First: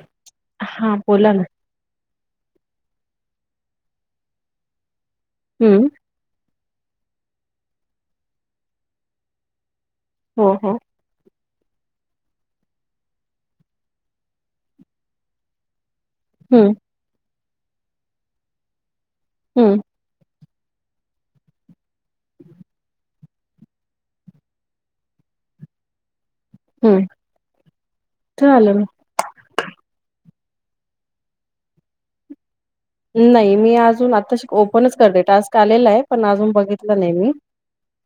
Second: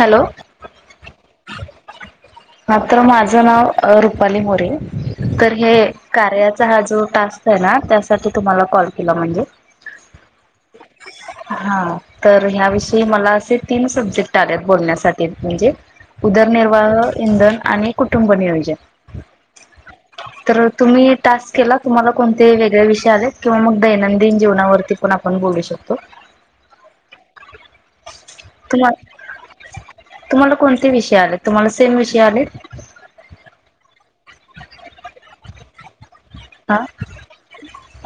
Hello. हा बोला ना. मात्र माझं नाव रुपाली मोरे तर हे. हं. कार्याचा हा जो टास्क आहे ना त्यासाठी तुम्हाला कॉल केला म्हणजे. हो हो. हा तर ह्याविषयी मला असे तीन सब्जेक्ट. बोलण्यासाठी म्हणजे, हं, उदरनिर्वाह इंधन आणि कुटुंबनीयोज. हम्म! तर तुम्ही टास्क केला तुम्हाला कोणते वेगळे विषय आले. किंवा मग दैनंदिन जीवनावरती पण आपण बोलू शकतो. हम आलं तुम्हा तुम्हाला कोणते विषय आले, तुम्हाला सेम विषय आले. नाही मी अजून आत्ता ओपनच करते टास्क आलेला आहे. पण अजून हा बघितलं नाही मी.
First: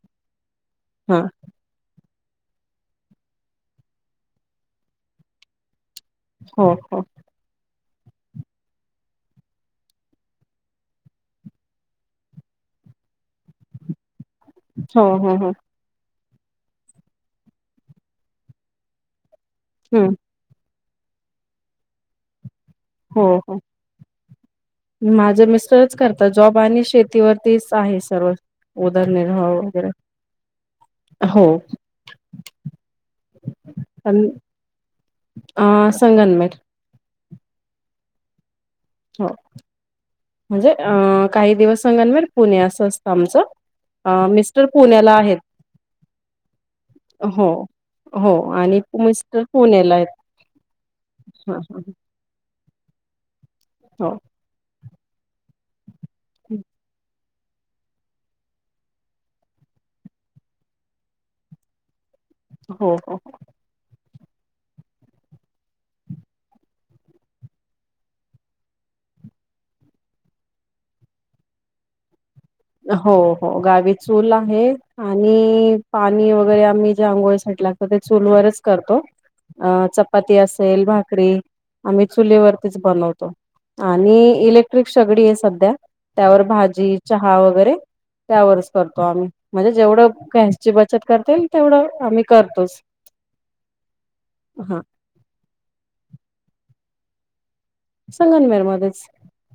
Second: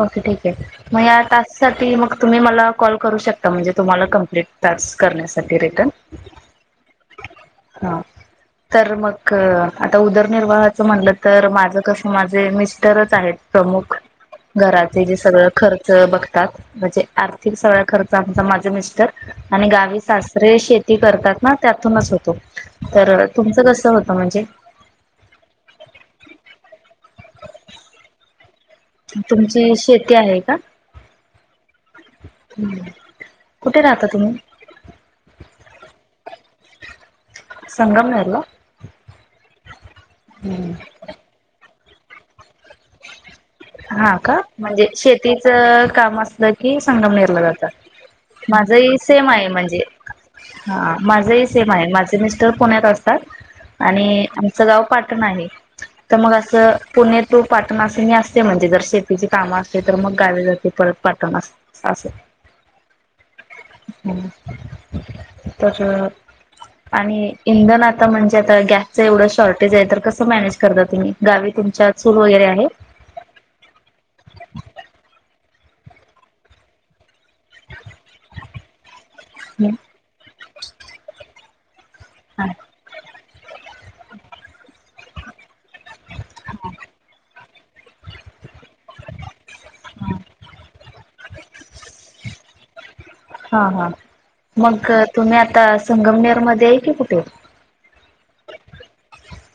ओके ठीक आहे मग हां. आता. साठी मग तुम्ही मला कॉल करू शकता म्हणजे, तुम्हाला कमप्लीट करण्यासाठी रिटर्न हो, हो. हा! तर मग आता उदरनिर्वाहाचं म्हणलं तर माझं कसं माझे मिस्टरच आहेत. प्रमुख. हो, घराचे जे हो, सगळं हो. खर्च बघतात म्हणजे आर्थिक सगळा खर्च आमचा माझं मिस्टर, आणि गावी हं. सासरे शेती करतात ना त्यातूनच होतो. तर तुमचं कसं होतं म्हणजे, माझं मिस्टरच करतात जॉब आणि शेतीवरतीच आहे सर्व उदरनिर्वा तुमची वगैरे शेती आहे का? हो. कुठे राहता पण तुम्ही. अ संगनमेर. संगम यल. हो! हम्म. म्हणजे अ काही दिवस संघांवर पुणे असं असतं आमचं. अ, हा का! मिस्टर म्हणजे पुण्याला आहेत. शेतीचं काम असलं की संगम नरलं हो. जातात. हो आणि माझही सेम मिस्टर आहे, म्हणजे पुण्याला आहेत. ह माझही हां, सेम हां. आहे माझ सेमिस्टर पुण्यात असतात हो. आणि आमचं गाव पाटण आहे. तर मग असं पुणे टू पाटणा असं मी अस ते म्हणजे जर शेतीची कामं असे तर मग गावी जाते परत पाटण असे. हो हो! तर आणि इंधन आता म्हणजे आता गॅसच एवढं शॉर्टेज आहे तर कसं मॅनेज करता तुम्ही गावी तुमच्या चूल वगैरे आहे. हो हो गावी चूल आहे आणि पाणी वगैरे आम्ही ज्या आंघोळीसाठी लागत मग ते चूलवरच करतो, अ चपाती असेल भाकरी आम्ही हा चुलीवरतीच बनवतो आणि इलेक्ट्रिक शेगडी आहे सध्या त्यावर भाजी चहा हा वगैरे त्यावरच करतो आम्ही म्हणजे जेवढं गॅसची बचत करतील तेवढं आम्ही करतोच. हा हा हा मग तुम्ही आता संगमनेर मध्ये आहे की कुठे ये संगनमेर मध्येच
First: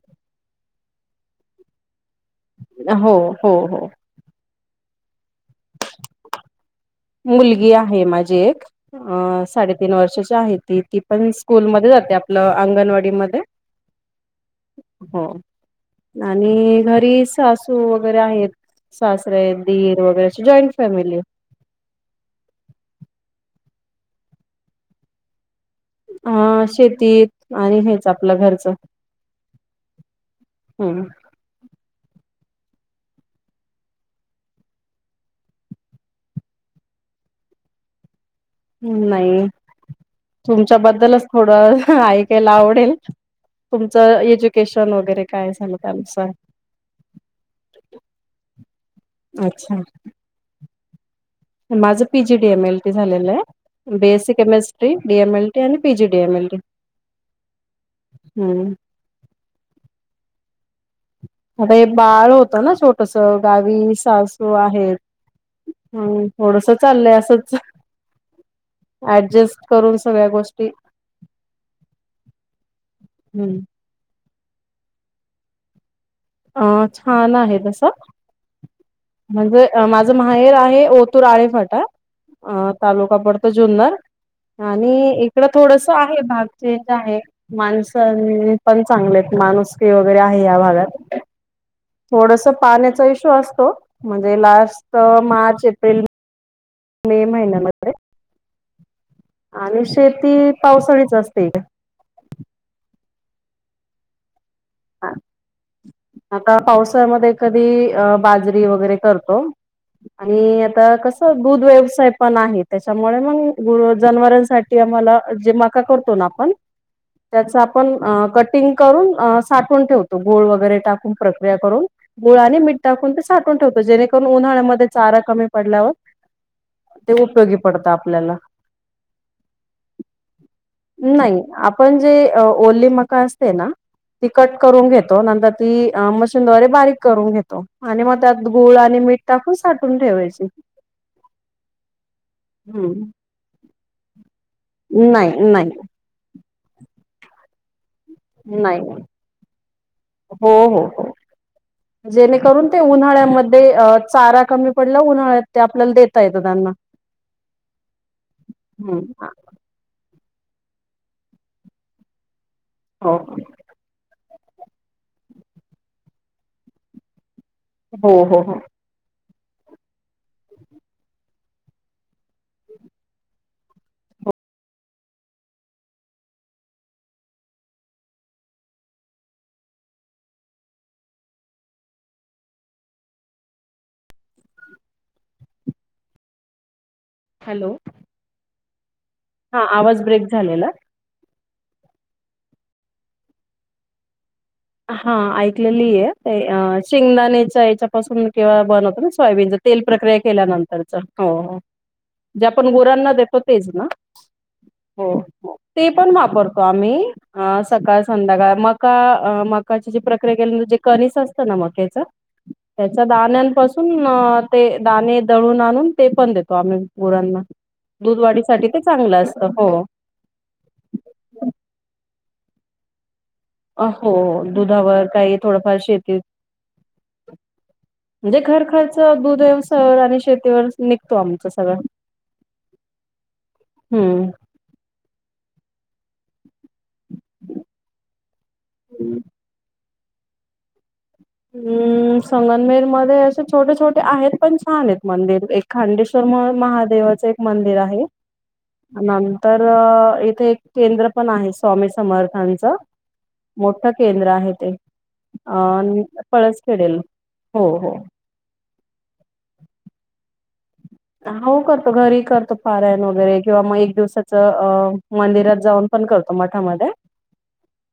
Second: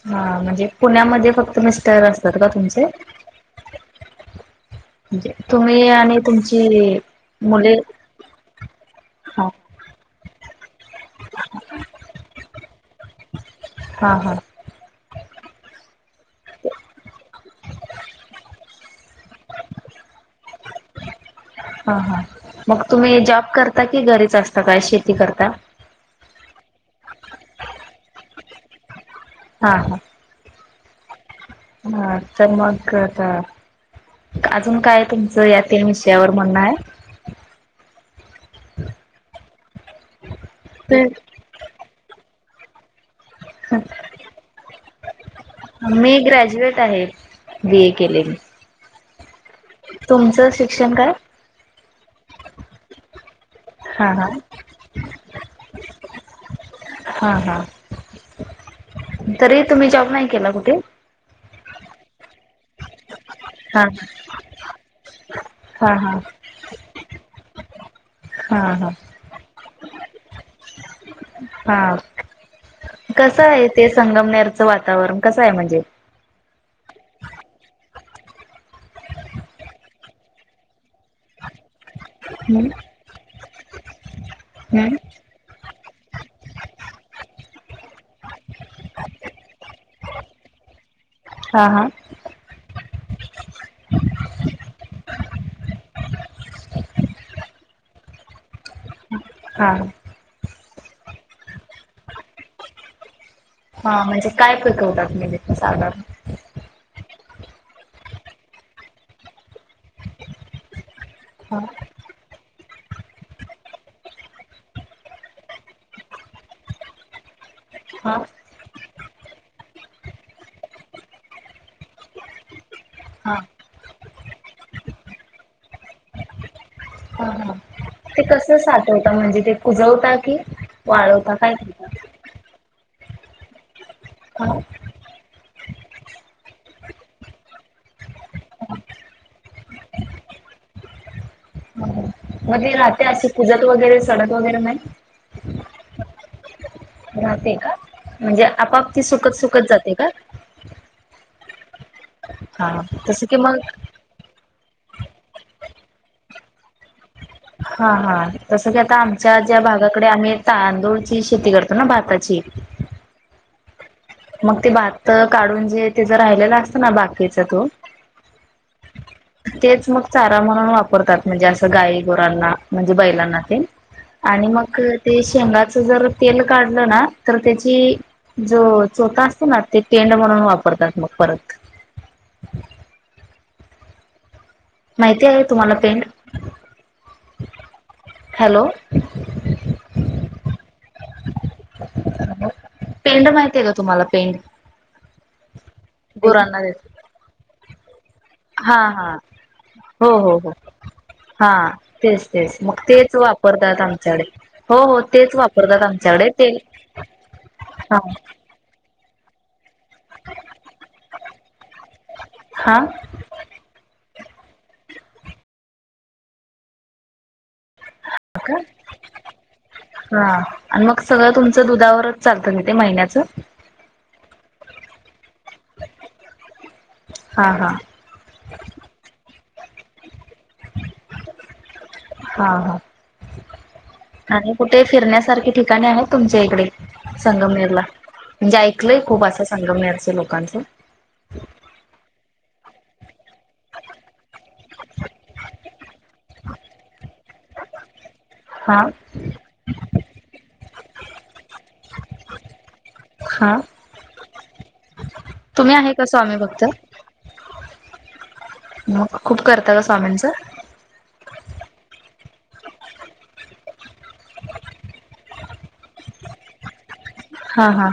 हा म्हणजे पुण्यामध्ये फक्त मिस्टर असतात का तुमचे. हो हो हो म्हण तुम्ही आणि तुमची मुलगी मुले आहे माझी एक अ हा साडेतीन वर्षाची आहे ती ती पण स्कूलमध्ये जाते आपलं आंगणवाडी मध्ये हा हा हो आणि घरी सासू वगैरे आहेत. सासरे दीर वगैरे अशी जॉईंट फॅमिली आहे. हा हा मग तुम्ही जॉब करता की घरीच असता काय शेती करता. हा शेतीत आणि हेच आपलं घरचं. हा हा. हम्म हां तर‌ मग आता अजून काय तुमचं यातील विषयावर म्हणणं आहे. नाही तर तुमच्याबद्दलच थोडं ऐकायला आवडेल तुमचं एज्युकेशन वगैरे काय झालं मी त्यानुसार ग्रॅज्युएट आहे. बी ए केलय मी. अच्छा! तुमचं शिक्षण काय? माझं P G D M L T झालेलं आहे. हा हा basic chemistry D M L T आणि PG D M L T. हां हां. हम्म. तरी तुम्ही जॉब नाही केला कुठे? आता हे बाळ होतं ना छोटस हा गावी सासू आहेत. हा हा हम्म थोडस चाललंय असंच हा हा ऍडजेस्ट करून सगळ्या गोष्टी हा कसं हम्म आहे ते संगमनेरचं वातावरण कसं आहे म्हणजे अ छान आहे तस म्हणजे माझं माहेर आहे ओतूर आळेफाट हम्म तालुका पडतो जुन्नर हम्म आणि इकड थोडस आहे भाग चेंज आहे. माणस हि पण चांगले आहेत माणुसकी वगैरे आहे या भागात हां हां थोडंसं पाण्याचा इशू असतो म्हणजे जास्त मार्च, एप्रिल मे महिन्या मध्ये हा आणि शेती पावसाळीच असते. हां म्हणजे काय पिकवतात तुम्ही शेतात? आता पावसाळ्यामध्ये कधी बाजरी वगैरे करतो, आणि आता हा दूध व्यवसाय पण आहेत त्याच्यामुळे मग गुर, जनावरांसाठी आम्हांला जे मका करतो ना आपण त्याच आपण हा कटिंग करून साठवून ठेवतो गुळ वगैरे टाकुन प्रक्रिया करून गुळ आणि मीठ टाकून ते हा साठवुन ठेवत जेणे पण उन्हांळ्यामध्ये चारा कमी पडल्यावर ते हं हं उपयोगी पडतं ते आपल्याला कस साठवता म्हणजे ते कुजवता की, वाळवता नाही काय आपण करता जे ओली मका असते ना ती कट हा करून घेतो नंतर ती मशीनद्वारे बारीक करून घेतो. आणि मग त्यात गूळ आणि मीठ टाकून साठवून ठेवायची. मग ते राहते हम्म अशी, कुजत वगैरे, सडत वगैरे नाही? नाही, नाही. राहते का? म्हणजे नाही आपाप ती सुकत सुकत जाते का? हो, हो, हो जेणेकरून ते हा तसं की मग उन्हाळ्यामध्ये चारा कमी पडला उन्हाळ्यात ते आपल्याला देता येतं त्यांना हा, हा जसं की आता हम्म आमच्यात भागाकडे आम्ही तांदूळची शेती करतो, ना भाताची. हो. मग ते भात काढून जे, तेच राहिलेलं असतं ना बाकीच तू हो, हो, हो. तेच मग चारा म्हणून वापरतात. म्हणजे असं गायी-गुरांना म्हणजे बैलांना तेन. आणि मग ते शेंगाच जर तेल काढलं ना, तर त्याची जो चोता असतो ना, ते पेंढ म्हणून वापरतात मग परत. माहिती आहे तुम्हाला पेंढ? हॅलो. हॅलो. हा, आवाज ब्रेक झालेला. पेंढ माहिती आहे का तुम्हाला, पेंढ? हा, ऐकलेली आहे देत शेंगदाणेच्या याच्यापासून किंवा हा बनत हा सोयाबीन तेल हो प्रक्रिया हो हो केल्यानंतरच. हा तेच जे तेच आपण मग गुरांना तेच देतो. ते वापरतात ना? आमच्याकडे हो तेच हो. वापरतात ते पण आमच्याकडे ते वापरतो आम्ही अ हा सकाळ, संध्याकाळ मग का अ मकाची जे प्रक्रिया केल्यानंतर जे कणीस असतं ना मक्याच हा त्याच्या दाण्यांपासून ते दाणे दळून आणून ते पण देतो आम्ही गुरांना. दूध का वाढीसाठी ते चांगलं असतं, हो. हा आणि मग सगळं तुमचं दुधावरच चालतं त तेे महिन्याचं? अ हो, दुधावर काही थोडंफार शेती हां हां. म्हणजे घर खर्च दुध व्यवसायावर आणि शेतीवर निघतो आमचं सगळं. हा हा, हम्म. आणि कुठे फिरण्यासारखी ठिकाणे आहेत तुमच्या इकडे? संगमनेर ला, म्हणजे ऐकलंय खूप असं संगमनेरच लोकांचं. हम्. संगनमेर मध्ये असे छोटे-छोटे आहेत पण छान आहेत मंदिर, एक खांडेश्वर म्हणून महादेवाचे मंदिर आहे. हा. नंतर इथे एक केंद्र पण आहे स्वामी समर्थांचं, हा मोठं केंद्र आहे ते, अ तुम्ही आहे का स्वामी भक्त? पळसखेडेल. हो हो. मग खूप करता का स्वामींचं? हो करतो, घरी करतो पारायण वगैरे किंवा मग एक दिवसाचं अ मंदिरात जाऊन पण करतो मठामध्ये हा हा.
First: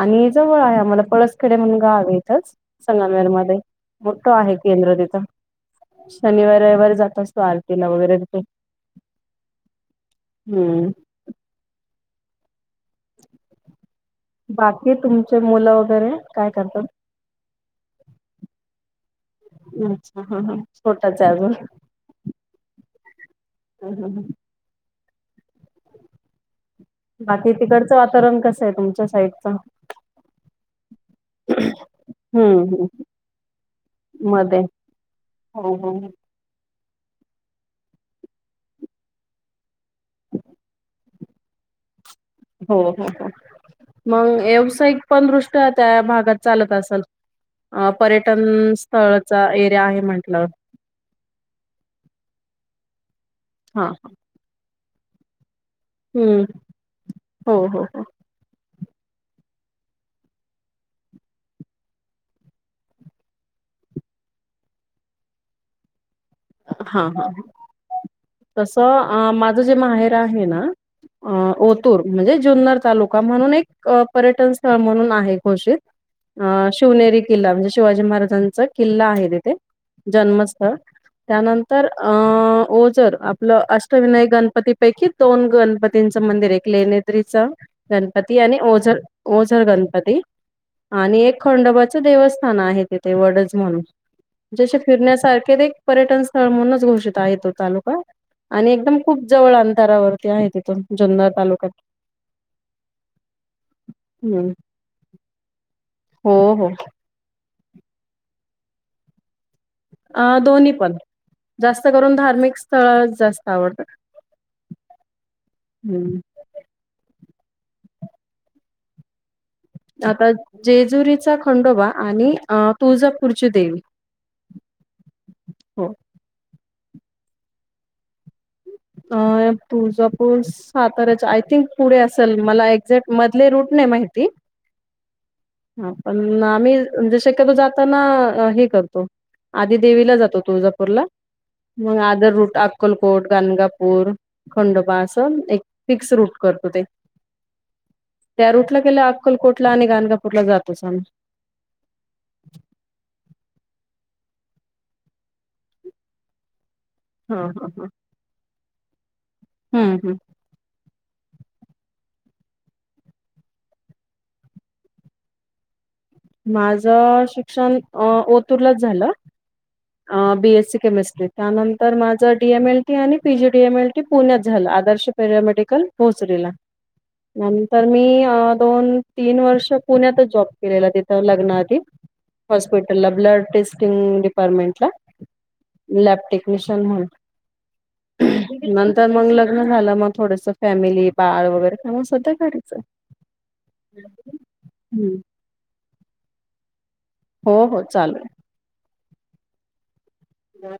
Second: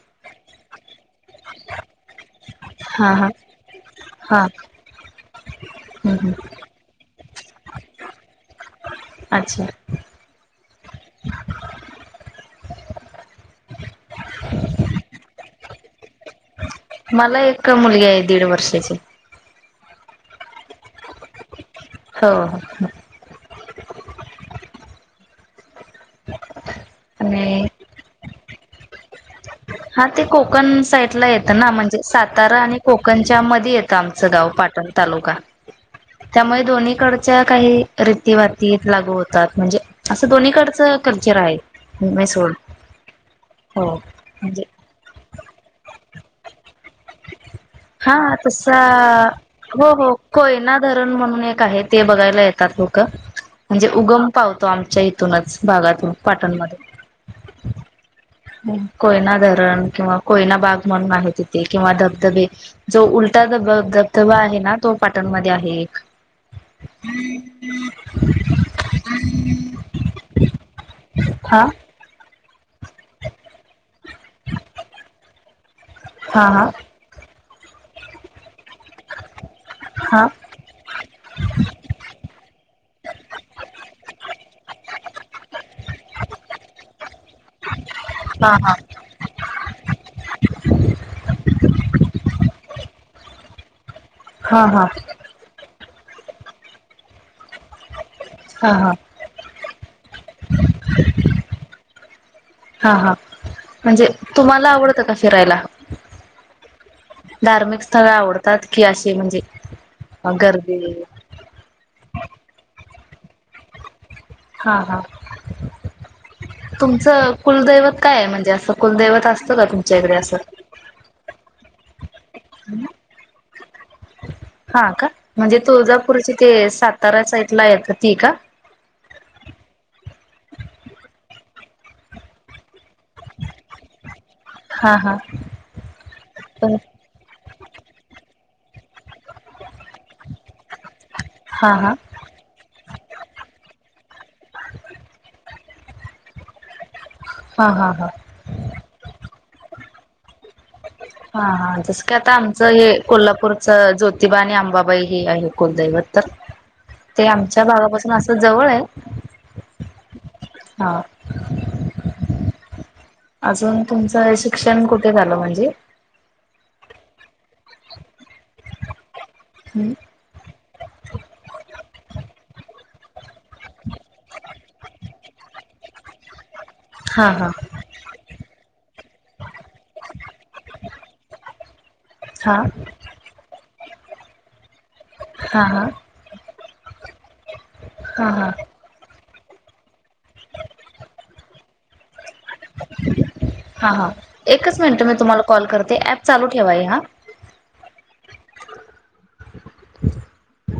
आणि जवळ आहे आम्हाला पळस तकडे म्हण गाव इथंच हा संगमेर हा मध्ये मोठं हा आहे केंद्र तिथं हम्म हम्म शनिवार, रविवारी जात असतात. आरतीला वगैरे अच्छा हम्म बाकी तुमचे मुलं वगैरे काय करतात? मला एक मुलगी आहे दीड वर्षाची. अच्छा हा हा छोट च आहे अजून. हो हो. हम् हम् ह बाकी आणि तिकडचं वातावरण कसं आहे तुमच्या साइडचं? हा ते कोकण साईडला येतं ना म्हणजे सातारा आणि हम्म कोकणच्या मध्ये येतं आमचं गाव मध्ये पाटण. तालुका. हो हो. त्यामुळे दोन्हीकडच्या काही रीती-वाती लागू होतात म्हणजे असं दोन्हीकडचं कल्चर आहे हो हो हो, हो मग म्हणजे व्यावसायिक पण दृष्ट्या त्या भागात चालत असल? अ हा पर्यटन तसा स्थळचा एरिया हो आहे हो म्हंटलं कोयना धरण म्हणून एक आहे ते बघायला येतात लोकं हा म्हणजे उगम पावतो आमच्या इ हितूनच भागातून हम्म पाटणमध्ये. हो हो हो कोयना धरण किंवा कोयना बाग म्हणून आहे तिथे किंवा धबधबे. जो उलटा धब धबधबा आहे ना तो पाटणमध्ये आहे एक. हम्म ह् तस माझ जे माहेर आहे ना हा ओतूर म्हणजे जुन्नर तालुका म्हणून एक पर्यटन स्थळ म्हणून आहे घोषित हा आ आ शिवनेरी किल्ला म्हणजे शिवाजी महाराजांचा किल्ला आहे तिथे हा हा जन्मस्थळ त्यानंतर अ ओझर आपलं अष्टविनायक गणपतीपैकी दोन गणपतीचं मंदिर एक लेण्याद्री चा गणपती हा आणि ओझर ओझर गणपती आणि एक खंडोबाचं देवस्थान आहे तिथे वडच म्हणून हा हा जसे हा फिरण्यासारखे एक पर्यटन स्थळ म्हणूनच घोषित आहे तो तालुका आणि हा हा एकदम खूप जवळ अंतरावरती आहे तिथून जुन्नर तालुक्यात हा हा म्हणजे हम्म तुम्हाला आवडतं फिरायला हो हो धार्मिक स्थळ आवडतात का अशी म्हणजे अ दोन्ही गर्दी पण जास्त करून धार्मिक स्थळ जास्त आवडतात हां हां हम्म तुमचं कुलदैवत काय आहे म्हणजे असं कुलदैवत असतं का तुमच आता जेजुरीचा खंडोबा आणि तुळजापूरची देवी हा का म्हणजे हो तुळजापूरची ते सातारा साइडला येत ती का अ तुळजापूर साताऱ्याचा आय थिंक पुढे असेल मला एक क् मधले रूट नाही माहिती हा हा ह पण आम् म्हणजे शक्यतो जाताना हे करतो आधी देवीला जातो तुळजापूरला हा हा मग आदर रूट अक्कलकोट गाणगा हम्म खंडोबा असं एक फिक्स रूट करतो ते हा हा हा त्या रूटला गेल्यावर अक्कलकोट आणि गणगापूरला जातो आम्ही हा हा जस की आता आमचं हे कोल्हापूरचं ज्योतिबा आणि आंबाबाई हे आहे कुलदैवत तर ते हा आमच्या हा हा. गावापासून असं जवळ आहे. हम्म हम्. हा. अजून तुमचं शिक्षण कुठे झालं म्हणजे? माझ शिक्षण अ ओतूरलाच झालं. बीएससी केमिस्ट्री त्यानंतर माझं डी एम एल टी आणि PG D M L T पुण्यात झालं आदर्श पॅरामेडिकल भोचरीला. हा हा नंतर मी अ दोन तीन वर्ष पुण्यातच जॉब केलेला. तिथं लग्नाआधी हा हॉस्पिटलला ब्लड टेस्टिंग डिपार्टमेंटला. हा हा. [inaudible] म्हणून हां हां मंग तर मंग लग्न झालं मा थोडस फॅमिली बाळ वगैरे काम काय असेल ते करायचं. हा हा एकच मिनिट मी तुम्हाला कॉल करते ऍप चालू ठेवा हे हा हो हो चालू आहे. बर.